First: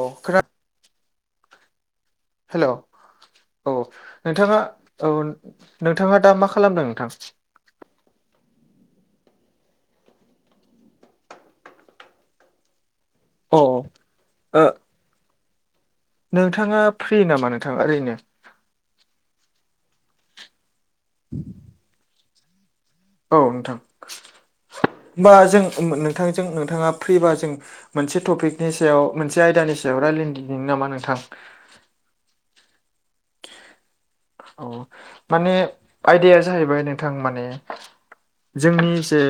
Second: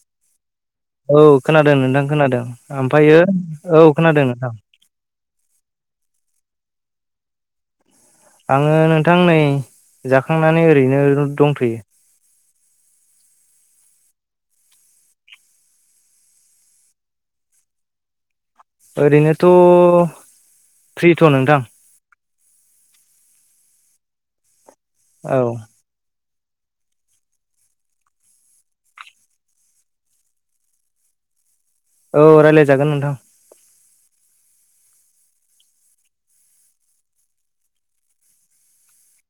अ खोनाद औ खोनादों नोंथां खोनादों हेल' ओमफायो औ खोनादों नोंथां नोंथाङा औ नोंथाङा दा मा खालामदों नोंथां? आङो नोंथां नै जाखांनानै ओरैनो दंथ'यो। अ नोंथाङा फ्रि नामा नोंथाङा ओरैनो ओरैनोथ' फ्रिथ' नोंथां। औ नोंथां होमबा औ जों नोंथांजों नोंथाङा फ्रिबा जों मोनसे टपिकनि सायाव मोनसे आयदानि सायाव रायलायनि दिनि नामा नोंथां। औ रायलायजागोन नोंथां। अ माने आयदाया जाहैबाय नोंथां माने जोंनि जे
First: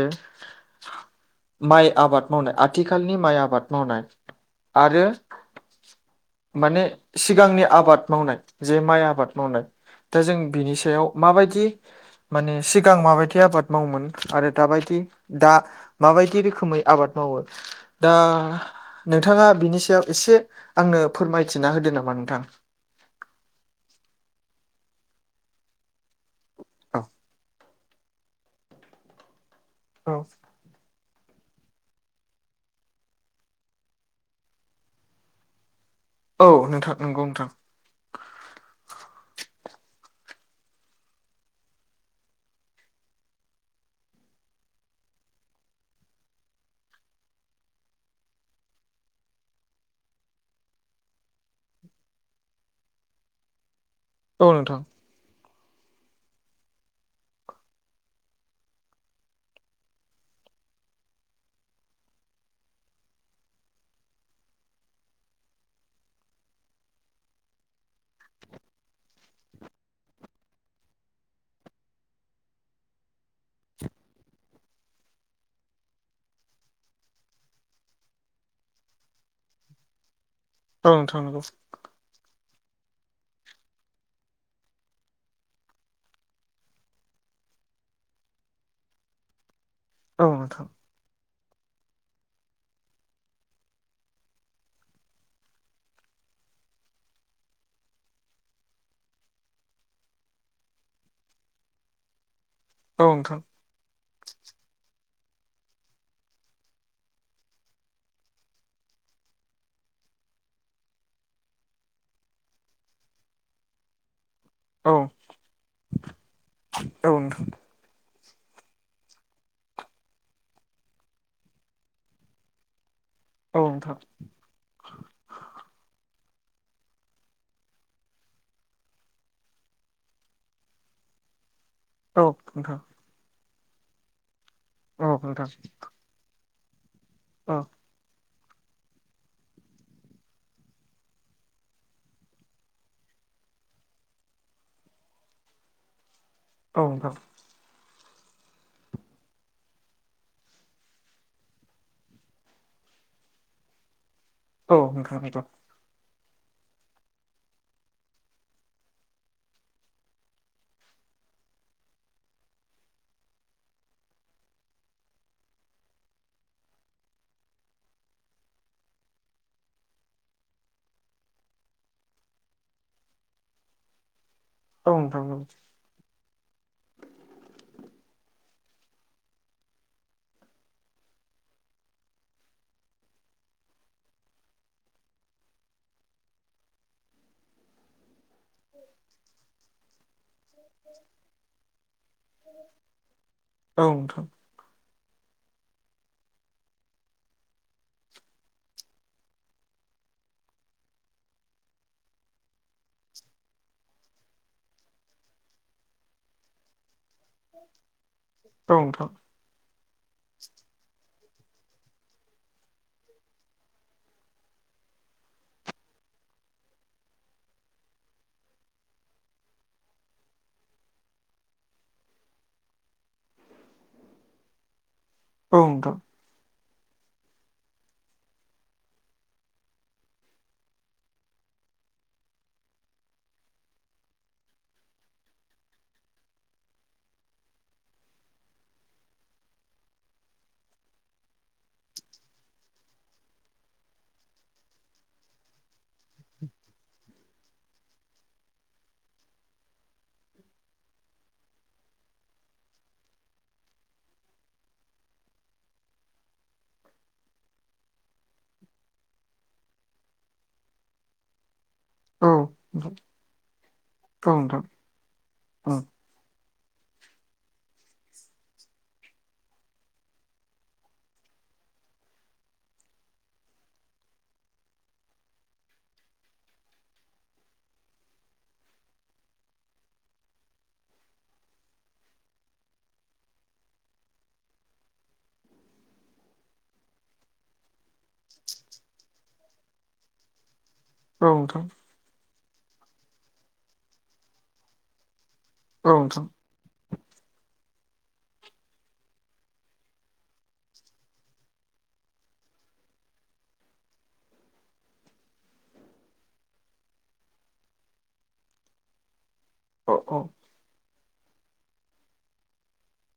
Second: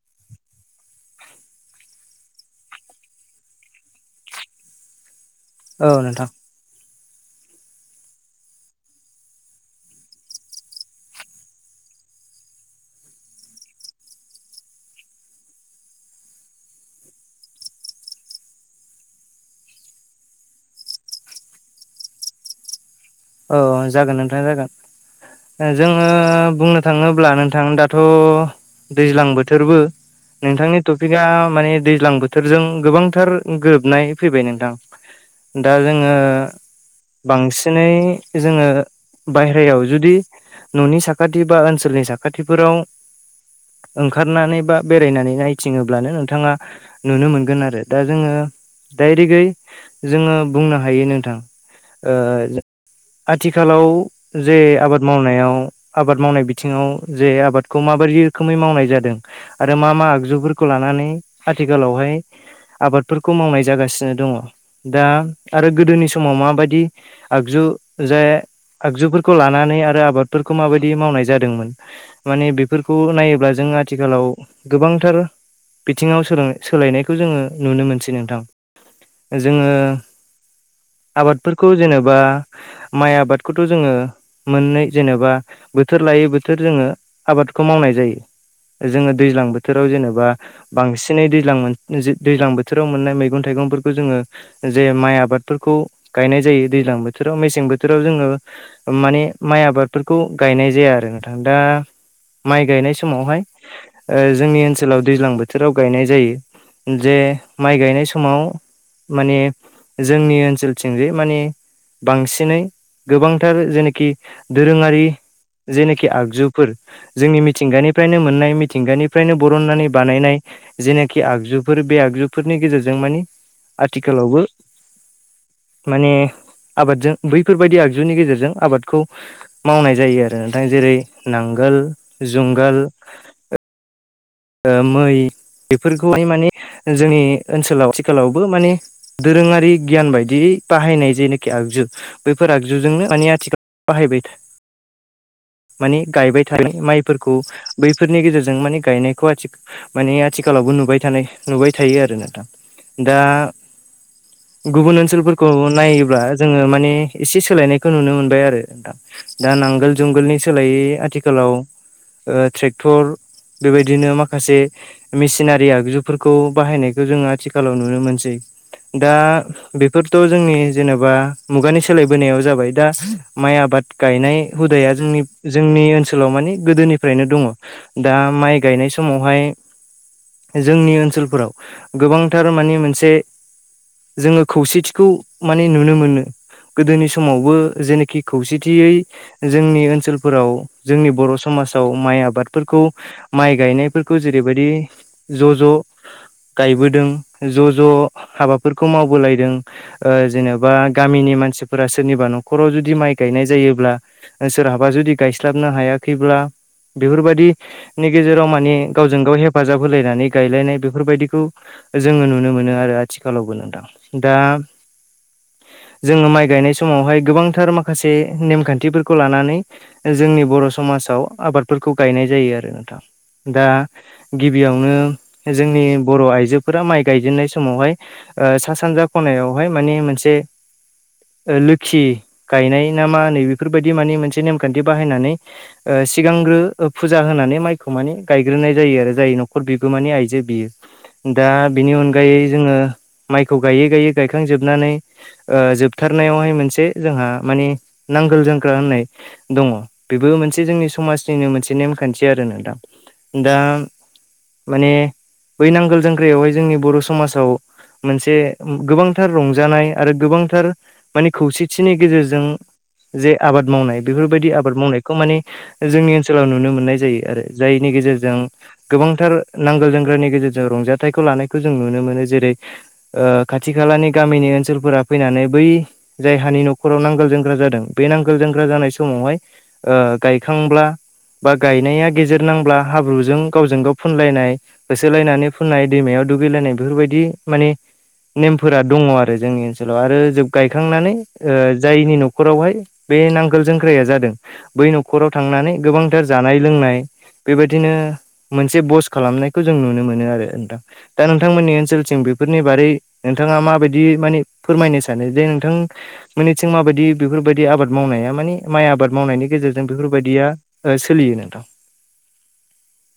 माइ आबाद मावनाय आथिखालनि माइ आबाद मावनाय आरो औ नोंथां। माने सिगांनि आबाद मावनाय जे माइ आबाद मावनाय दा जों बिनि सायाव माबायदि माने सिगां माबायदि आबाद मावोमोन आरो दाबायदि दा माबायदि रोखोमै आबाद मावो दा नोंथाङा बिनि सायाव इसे आंनो फोरमायथिना होदो नामा नोंथां? औ जागोन नोंथां जागोन। जोङो बुंनो औ थाङोब्ला नोंथां दाथ' दैज्लां बोथोरबो औ। नोंथांनि टपिकआ माने दैज्लां बोथोरजों गोबांथार गोरोबनाय फैबाय नोंथां। दा जोङो औ नोंथां नंगौ नोंथां बांसिनै जोङो बायह्रायाव जुदि न'नि साखाथि बा ओनसोलनि साखाथिफोराव ओंखारनानै बा बेरायनानै नायथिङोब्लानो नोंथाङा नुनो मोनगोन आरो दा जोङो दायरेक्टयै जोङो बुंनो हायो नोंथां। ओ आथिखालाव औ जे नोंथां आबाद मावनायाव आबाद मावनाय बिथिङाव जे आबादखौ माबोरि रोखोमै मावनाय जादों। आरो मा मा आगजुफोरखौ लानानै आथिखालावहाय आबादफोरखौ मावनाय जागासिनो दङ दा आरो गोदोनि समाव माबादि आगजु जे आगजुफोरखौ लानानै आरो आबादफोरखौ माबायदि मावनाय जादोंमोन माने बेफोरखौ नायोब्ला जों आथिखालाव गोबांथार बिथिङाव सोल सोलायनायखौ जोङो नुनो मोनसै नोंथां जोङो औ नोंथां नंगौ आबादफोरखौ जेनेबा माइ आबादखौथ' जोङो मोननै जेनेबा बोथोर लायै बोथोर जोङो आबादखौ मावनाय जायो। जोङो दैज्लां बोथोराव औ जेनेबा नोंथां बांसि नै दैज्लां मोन दैज्लां बोथोराव मोननाय मैगं थाइगंफोरखौ जोङो जे माइ आबादफोरखौ गायनाय जायो दैज्लां बोथोराव मेसें बोथोराव जोङो माने माइ आबादफोरखौ गायनाय जाया आरो नोंथां दा माइ गायनाय औ नोंथां समावहाय ओ जोंनि ओनसोलाव दैज्लां बोथोराव गायनाय जायो, जे माइ गायनाय समाव माने जोंनि ओनसोलथिंजे माने बांसिनै गोबांथार जेनेखि औ दोरोङारि जेनेखि आगजुफोर औ जोंनि नोंथां मिथिंगानि फ्रायनो मोननाय मिथिंगानिफ्रायनो बरननानै बानायनाय जेनेखि आगजुफोर बे आगजुफोरनि गेजेरजों मानि औ नोंथां औ नोंथां आथिखालावबो [inaudible] माने आबादजों बैफोरबायदि आगजुनि गेजेरजों आबादखौ मावनाय जायो आरो नोंथां जेरै नांगोल जुंगाल औ मै नोंथां बेफोरखौहाय माने जोंनि ओनसोलाव आथिखालावबो माने दोरोङारि गियान बायदि बाहायनाय जेनोखि आगजु बैफोर आगजुजोंनो माने आथिखाल बाहायबाय था माने गायबाय थायो माइफोरखौ बैफोरनि गेजेरजों माने गायनाय माने आथिखालावबो नुबाय थानाय नुबाय थायो आरो नोंथां दा औ गुबुन नोंथां औ ओनसोलफोरखौ नायोब्ला जोंङो माने एसे सोलायनायखौ नुनो मोनबाय आरो दा नांगोल जुंगोलनि सोलायै आथिखालाव ट्रेक्टर बिदिनो माखासे मेसिनारि आगजुफोरखौ बाहायनायखौ जोंङो आथिखालाव नुनो मोनसै दा बेफोरथ' जोंनि जेनेबा मुगानि सोलायबोनायाव जाबाय दा माइ आबाद गायनाय हुदाया जोंनि नोंथां नंगौ जोंनि ओनसोलाव मानि गोदोनिफ्रायनो दंङ दा माइ गायनाय समावहाय जोंनि ओनसोलफोराव गोबांथार माने मोनसे जोङो खौसेथिखौ माने नुनो मोनो गोदोनि समावबो जेनोखि खौसेथियै जोंनि ओनसोलफोराव जोंनि बर' समाजाव माइ आबादफोरखौ माइ औ नोंथां औ गायनायफोरखौ नोंथां जेरै बेबायदि ज' ज' गायबोदों ज' ज' हाबाफोरखौ मावबोलायदों जेनेबा गामिनि मानसिफोरा सोरनिबा न'खराव जुदि माइ गायनाय जायोब्ला सोरहाबा जुदि गायस्लाबनो हायाखैब्ला बेफोरबादि नि गेजेराव माने औ नोंथां गावजों गाव हेफ हेफाजाब होलायनानै गायलायनाय बेफोरबायदिखौ जोङो नुनो मोनो आरो आथिखालावबो नोंथां दा जोंङो माइ गायनाय समावहाय गोबांथार माखासे नेमखान्थिफोरखौ लानानै जोंनि बर' समाजाव आबादफोरखौ गायनाय जायो आरो दा गिबियावनो औ जोंनि नोंथां बर' आइजो फोरा माइ गायजेननाय समावहाय सा सानजा खनायावहाय माने मोनसे लोखि गायनाय ना मा होनो बेफोरबायदि माने मोनसे नेमखान्थि बाहायनानै सिगांग्रो फुजा होनानै माइ खौ माने गायग्रोनाय जायो आरो जाय न'खर बिगोमानि आइजो बियो दा बिनि अनगायै जोंङो माइखौ गायै गायै गायखांजोबनानै जोबथारनायावहाय मोनसे जोंहा माने नांगोल जोंख्रा होननाय दङ बेबो मोनसे जोंनि समाजनिनो मोनसे नेमखान्थि आरो नोथां दा माने बै नांगोल जांग्रायावहाय जोंनि बर' समाजाव मोनसे गोबांथार रंजानाय आरो गोबांथार माने खौसेथिनि औ गेजेरजों जे आबाद मावनाय औ बेफोरबायदि नोंथां आबाद मावनाय खौ माने ओं जोंनि ओनसोलाव नुनो मोननाय जायो आरो जायनि गेजेरजों गोबांथार नांगोल जोंग्रानि गेजेरजों रंजाथाइखौ लानायखौ जों नुनो मोनो जेरै ओ खाथि खालानि गामिनि ओनसोलफोरा फैनानै बै जायहानि न'खराव नांगोल जोंग्रा जादों बे नांगोल जोंग्रा जानाय समावहाय गायखांब्ला बा गायनाया गेजेर नांब्ला हाब्रुजों गावजों गाव फुनलायनाय होसोलायनानै फुननाय दैमायाव दुगैलायनाय बेफोरबायदि माने नेमफोरा दंङ आरो जोंनि ओनसोलाव आरो जोब गायखांनानै औ नोंथां जायनि न'खरावहाय बे नांगोल जोंख्राया जादों बै न'खराव थांनानै औ नोंथां गोबांथार जानाय लोंनाय बेबायदिनो मोनसे बस खालामनायखौ जों नुनो मोनो आरो नोंथां दा नोंथांमोननि ओनसोलथिं बेफोरनि बारै नोंथांङा माबायदि माने फोरमायनो सानो जे नोंथां मोननैथिं माबायदि बेफोरबायदि आबाद मावनाया मानि माइ आबाद मावनायनि गेजेरजों जों औ औ बेफोरबायदिया ओ सोलियो नोंथां।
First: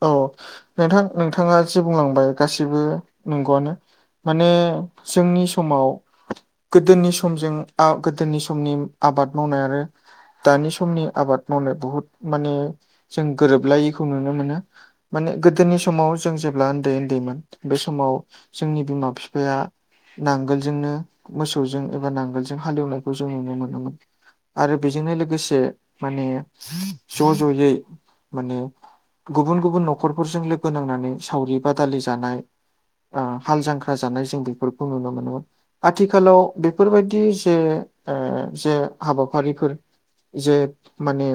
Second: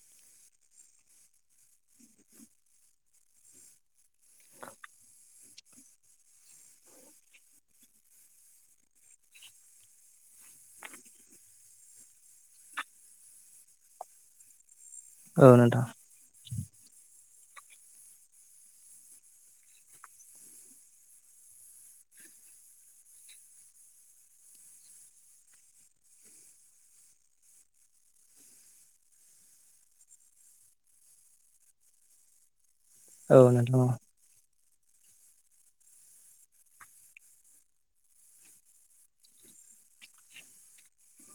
औ नोंथां नोंथांङा जे बुंलांबाय गासिबो नंगौआनो। माने जोंनि समाव गोदोनि समजों आ गोदोनि समनि आबाद मावनाय आरो दानि समनि आबाद मावनाय बुहुद माने जों गोरोबलायैखौ नुनो मोनो। माने औ गोदोनि नोंथां समाव जों जेब्ला ओन्दै ओन्दैमोन बे समाव जोंनि बिमा बिफाया नांगोलजोंनो मोसौजों एबा नांगोलजों हालेवनायखौ जों नुनो मोनोमोन। आरो बेजोंनो लोगोसे माने ज' ज'यै माने गुबुन गुबुन न'खरफोरजों लोगो नांनानै सावरि बादालि जानाय ओ औ हाल नोंथां जांख्रा जानाय जों बेफोरखौ नुनो मोनोमोन। आथिखालाव बेफोरबायदि जे ओ जे हाबाफारिफोर जे माने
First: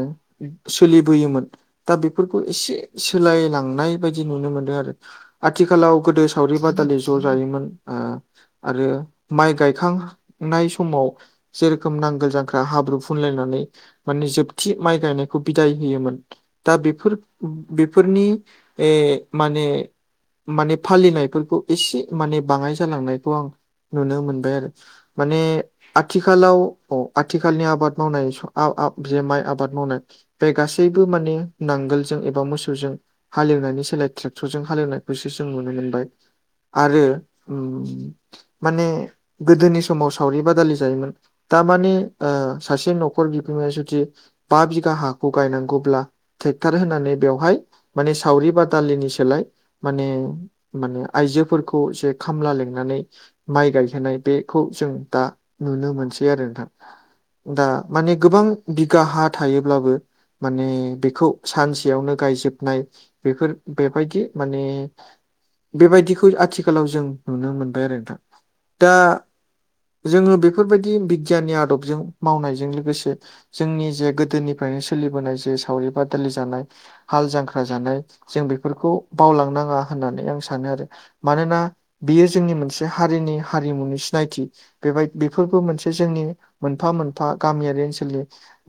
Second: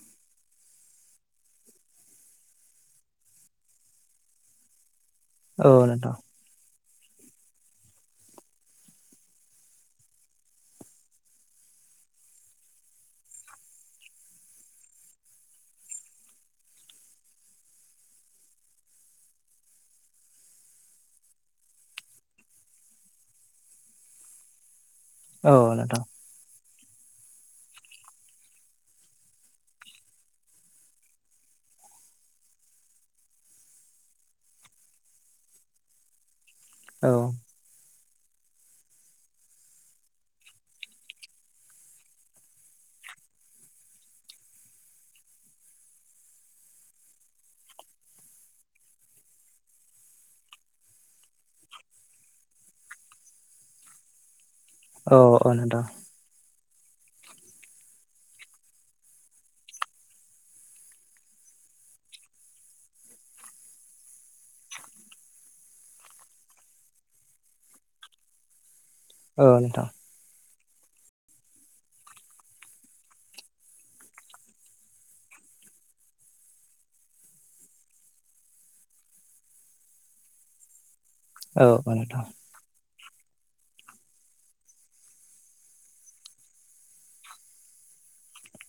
सोलिबोयोमोन दा बेफोरखौ एसे सोलायलांनाय बायदि नुनो मोनदों आरो औ आथिखालाव नोंथां गोदो सावरि बादालि ज' जायोमोन ओ आरो माइ गायखां नाय समाव जेरोखोम नांगोल जांख्रा हाब्रु फुनलायनानै माने जोबथि माइ गायनायखौ बिदाय होयोमोन दा बेफोर बेफोरनि ए माने माने फालिनायफोरखौ एसे माने बाङाय जालांनायखौ आं नुनो मोनबाय आरो। माने औ आथि नोंथां आथिखालाव अ आथिखालनि आबाद मावनाय स आव आव जे माइ आबाद मावनाय बे गासैबो माने नांगोलजों एबा मोसो जों हालेवनायनि सोलाय ट्रेक्टरजों हालेवनायखौसो जों नुनो मोनबाय आरो औ उम माने गोदोनि समाव सावरि बादालि जायोमोन। थारमाने ओ सासे न'खर बिगोमाया जुदि बा बिघा हाखौ गायनांगौब्ला टेक्टार होनानै बेवहाय माने सावरि बादालिनि सोलाय माने माने आयजोफोरखौ जे खामला लिंनानै माइ गायहोनाय बे खौ जों दा औ नोंथां नुनो मोनसै आरो नोंथां। दा माने गोबां बिगा हा थायोब्लाबो माने बेखौ सानसेयावनो गायजोब नाय बेफोर बेबायदि माने बेबायदिखौ आथिखालाव जों नुनो मोनबाय आरो नोंथां दा ओ नोंथां। जोङो बेफोरबायदि बिगियाननि आदबजों मावनायजों लोगोसे जोंनि जे गोदोनिफ्रायनो सोलिबोनाय जे सावरि बादालि जानाय हाल जांखा खा जानाय जों बेफोरखौ बावलांनाङा होननानै आं सानो आरो। मानोना औ औ नोंथां बेयो जोंनि मोनसे हारिनि हारिमुनि सिनायथि। बेबायद बेफोरबो मोनसे जोंनि मोनफा मोनफा गामियारि ओनसोलनि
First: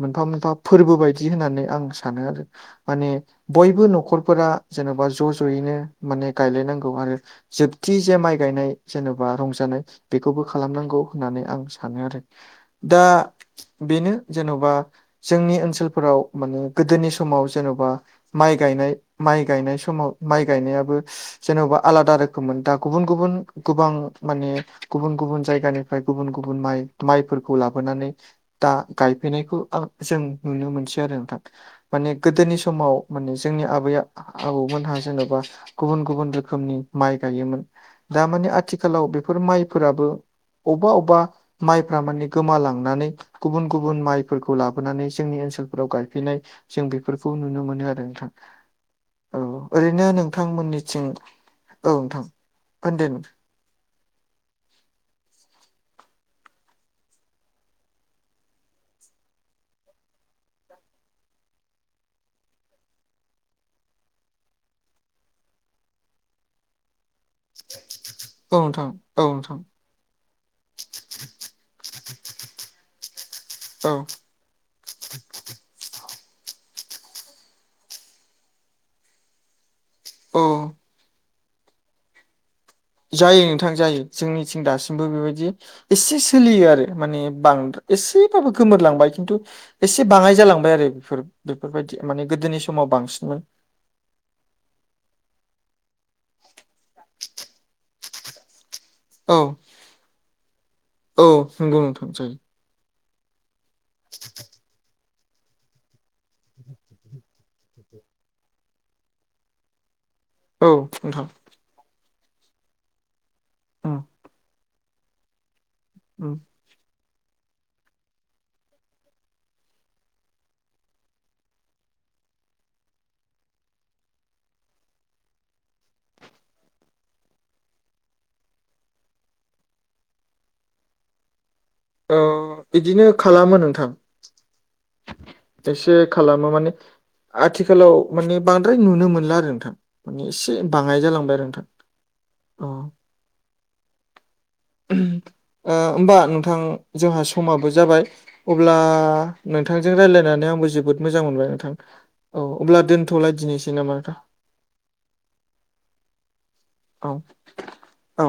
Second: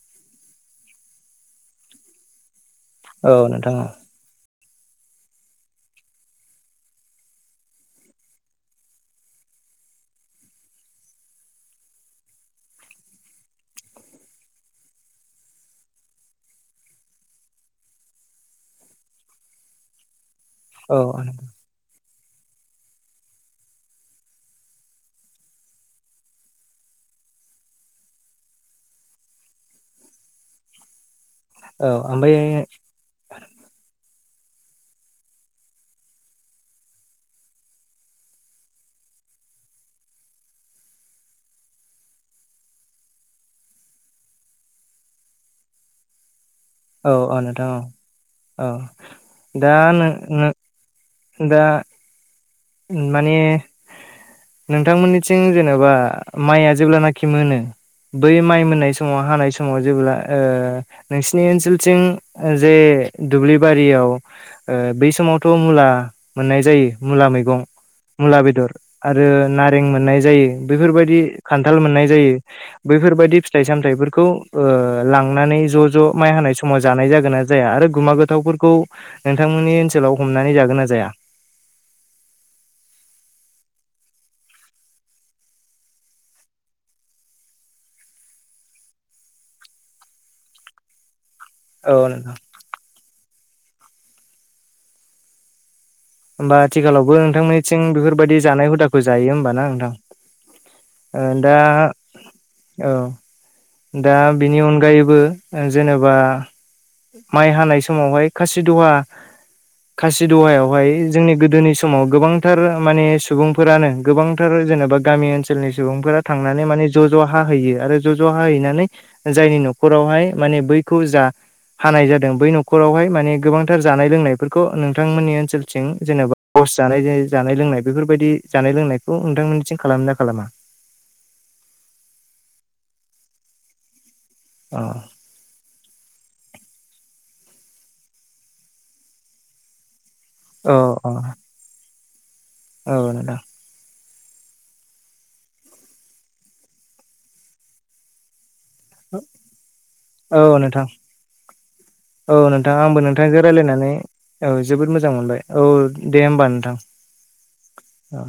मोनफा मोनफा फोरबो बायदि होननानै आं सानो आरो माने औ नोंथां खरफोरा जेन'बा ज' ज'यैनो माने गायलायनांगौ आरो जोबथि जे माइ गायनाय जेनेबा रंजानाय बेखौबो खालामनांगौ होननानै आं सानो आरो दा बेनो जेन'बा जोंनि ओनसोलफोराव माने गोदोनि समाव जेन'बा माइ गायनाय माइ गायनाय समाव माइ औ गायनायाबो जेन'बा आलादा रोखो खोममोन दा गुबुन गुबुन गोबां माने गुबुन गुबुन जायगानिफ्राय गुबुन गुबुन माइ माइफोरखौ लाबोनानै दा गायफैनायखौ आ जों नुनो मोनसै आरो नोंथां औ माने ओमफ्राय गोदोनि समाव माने जोंनि आबैया आबौमोनहा जेन'बा गुबुन गुबुन रोखोमनि माइ गायोमोन। दामाने आथिखालाव बेफोर माइफोराबो अबा अबा माइफ्रा माने गोमालांनानै गुबुन गुबुन माइफोरखौ लाबोनानै जोंनि ओनसोलफोराव गायफैनाय जों औ बेफोरखौ औ नुनो नोंथां मोनो औ आरो नोंथां औ औ दा ओरैनो नों नोंथांमोननिथिं दा अ थां माने नोंथांमोननिथिं जेन'बा माइआ जेब्लानाखि मोनो बै माइ मोननाय समाव हानाय समाव जेब्ला ओ नोंसिनि ओनसोलथिं जे दुब्लि बारियाव ओ बै समावथ' मुला मोननाय जायो मुला मै मैगं मुला औ बेदर नोंथां औ आरो नोंथां नारें मोननाय जायो बैफोरबायदि खान्थाल मोननाय जायो बैफोरबायदि फिथाइ औ सामथाइफोरखौ ओ लांनानै ज' ज' माइ हानाय समाव जानाय जागोन ना जाया आरो गुमा गोथावफोरखौ नोंथांमोननि ओनसोलाव औ हमनानै जागोन ना जाया जायो नोंथां जायो जोंनिथिं दासिमबो बेबायदि एसे सोलियो आरो माने बां एसेबाबो गोमोरलांबाय खिन्थु एसे बाङाय जालांबाय आरो बेफोर औ बेफोरबायदि माने नोंथां गोदोनि समाव बांसिनमोन होमबा आथिखालावबो नोंथांनिं बेफोरबायदि जानाय हुदाखौ गोजायो औ होमबाना नोंथां औ ओ दा नंगौ नोंथां जायो औ दा बिनि अनगायैबो जेनेबा माइ हानाय समावहाय द खासि दहा खासि औ दहायावहाय नोंथां जोंनि गोदोनि समाव गोबांथार माने सुबुंफोरानो गोबांथार जेनेबा गामि ओनसोलाव ओनसोलनि सुबुंफोरा थांनानै माने ज' ज' हा होयो आरो ज' ज' जहा हैनानै जायनि न'खरावहाय माने बैखौ जा हानाय जादों बै न'खरावहाय माने गोबांथार जानाय लोंनायफोरखौ नोंथांमोननि ओनसोलथिं जेनेबा बस जानाय जानाय लोंनाय बेफोरबायदि जानाय लोंनायखौ नोंथांमोननिथिं खालामो ना खालामा औ बिदिनो खालामो नोंथां अ एसे खालामो माने आथिखालाव माने बांद्राय नुनो मोनला आरो नोंथां माने इसे से औ बाङाय जालांबाय आरो नोंथां अ [unintelligible] ओ होमबा नोंथां जोंहा समाबो जाबाय अब्ला ओ नोंथांजों औ रायजलायनानै आंबो नोंथां जोबोद मोजां मोनबाय नोंथां औ नोंथां अब्ला आंबो नोंथांजों दोनथ'लायदिनोसै रायलायनानै नामा नोंथां औ जोबोद मोजां मोनबाय औ दे होनबा नोंथां औ औ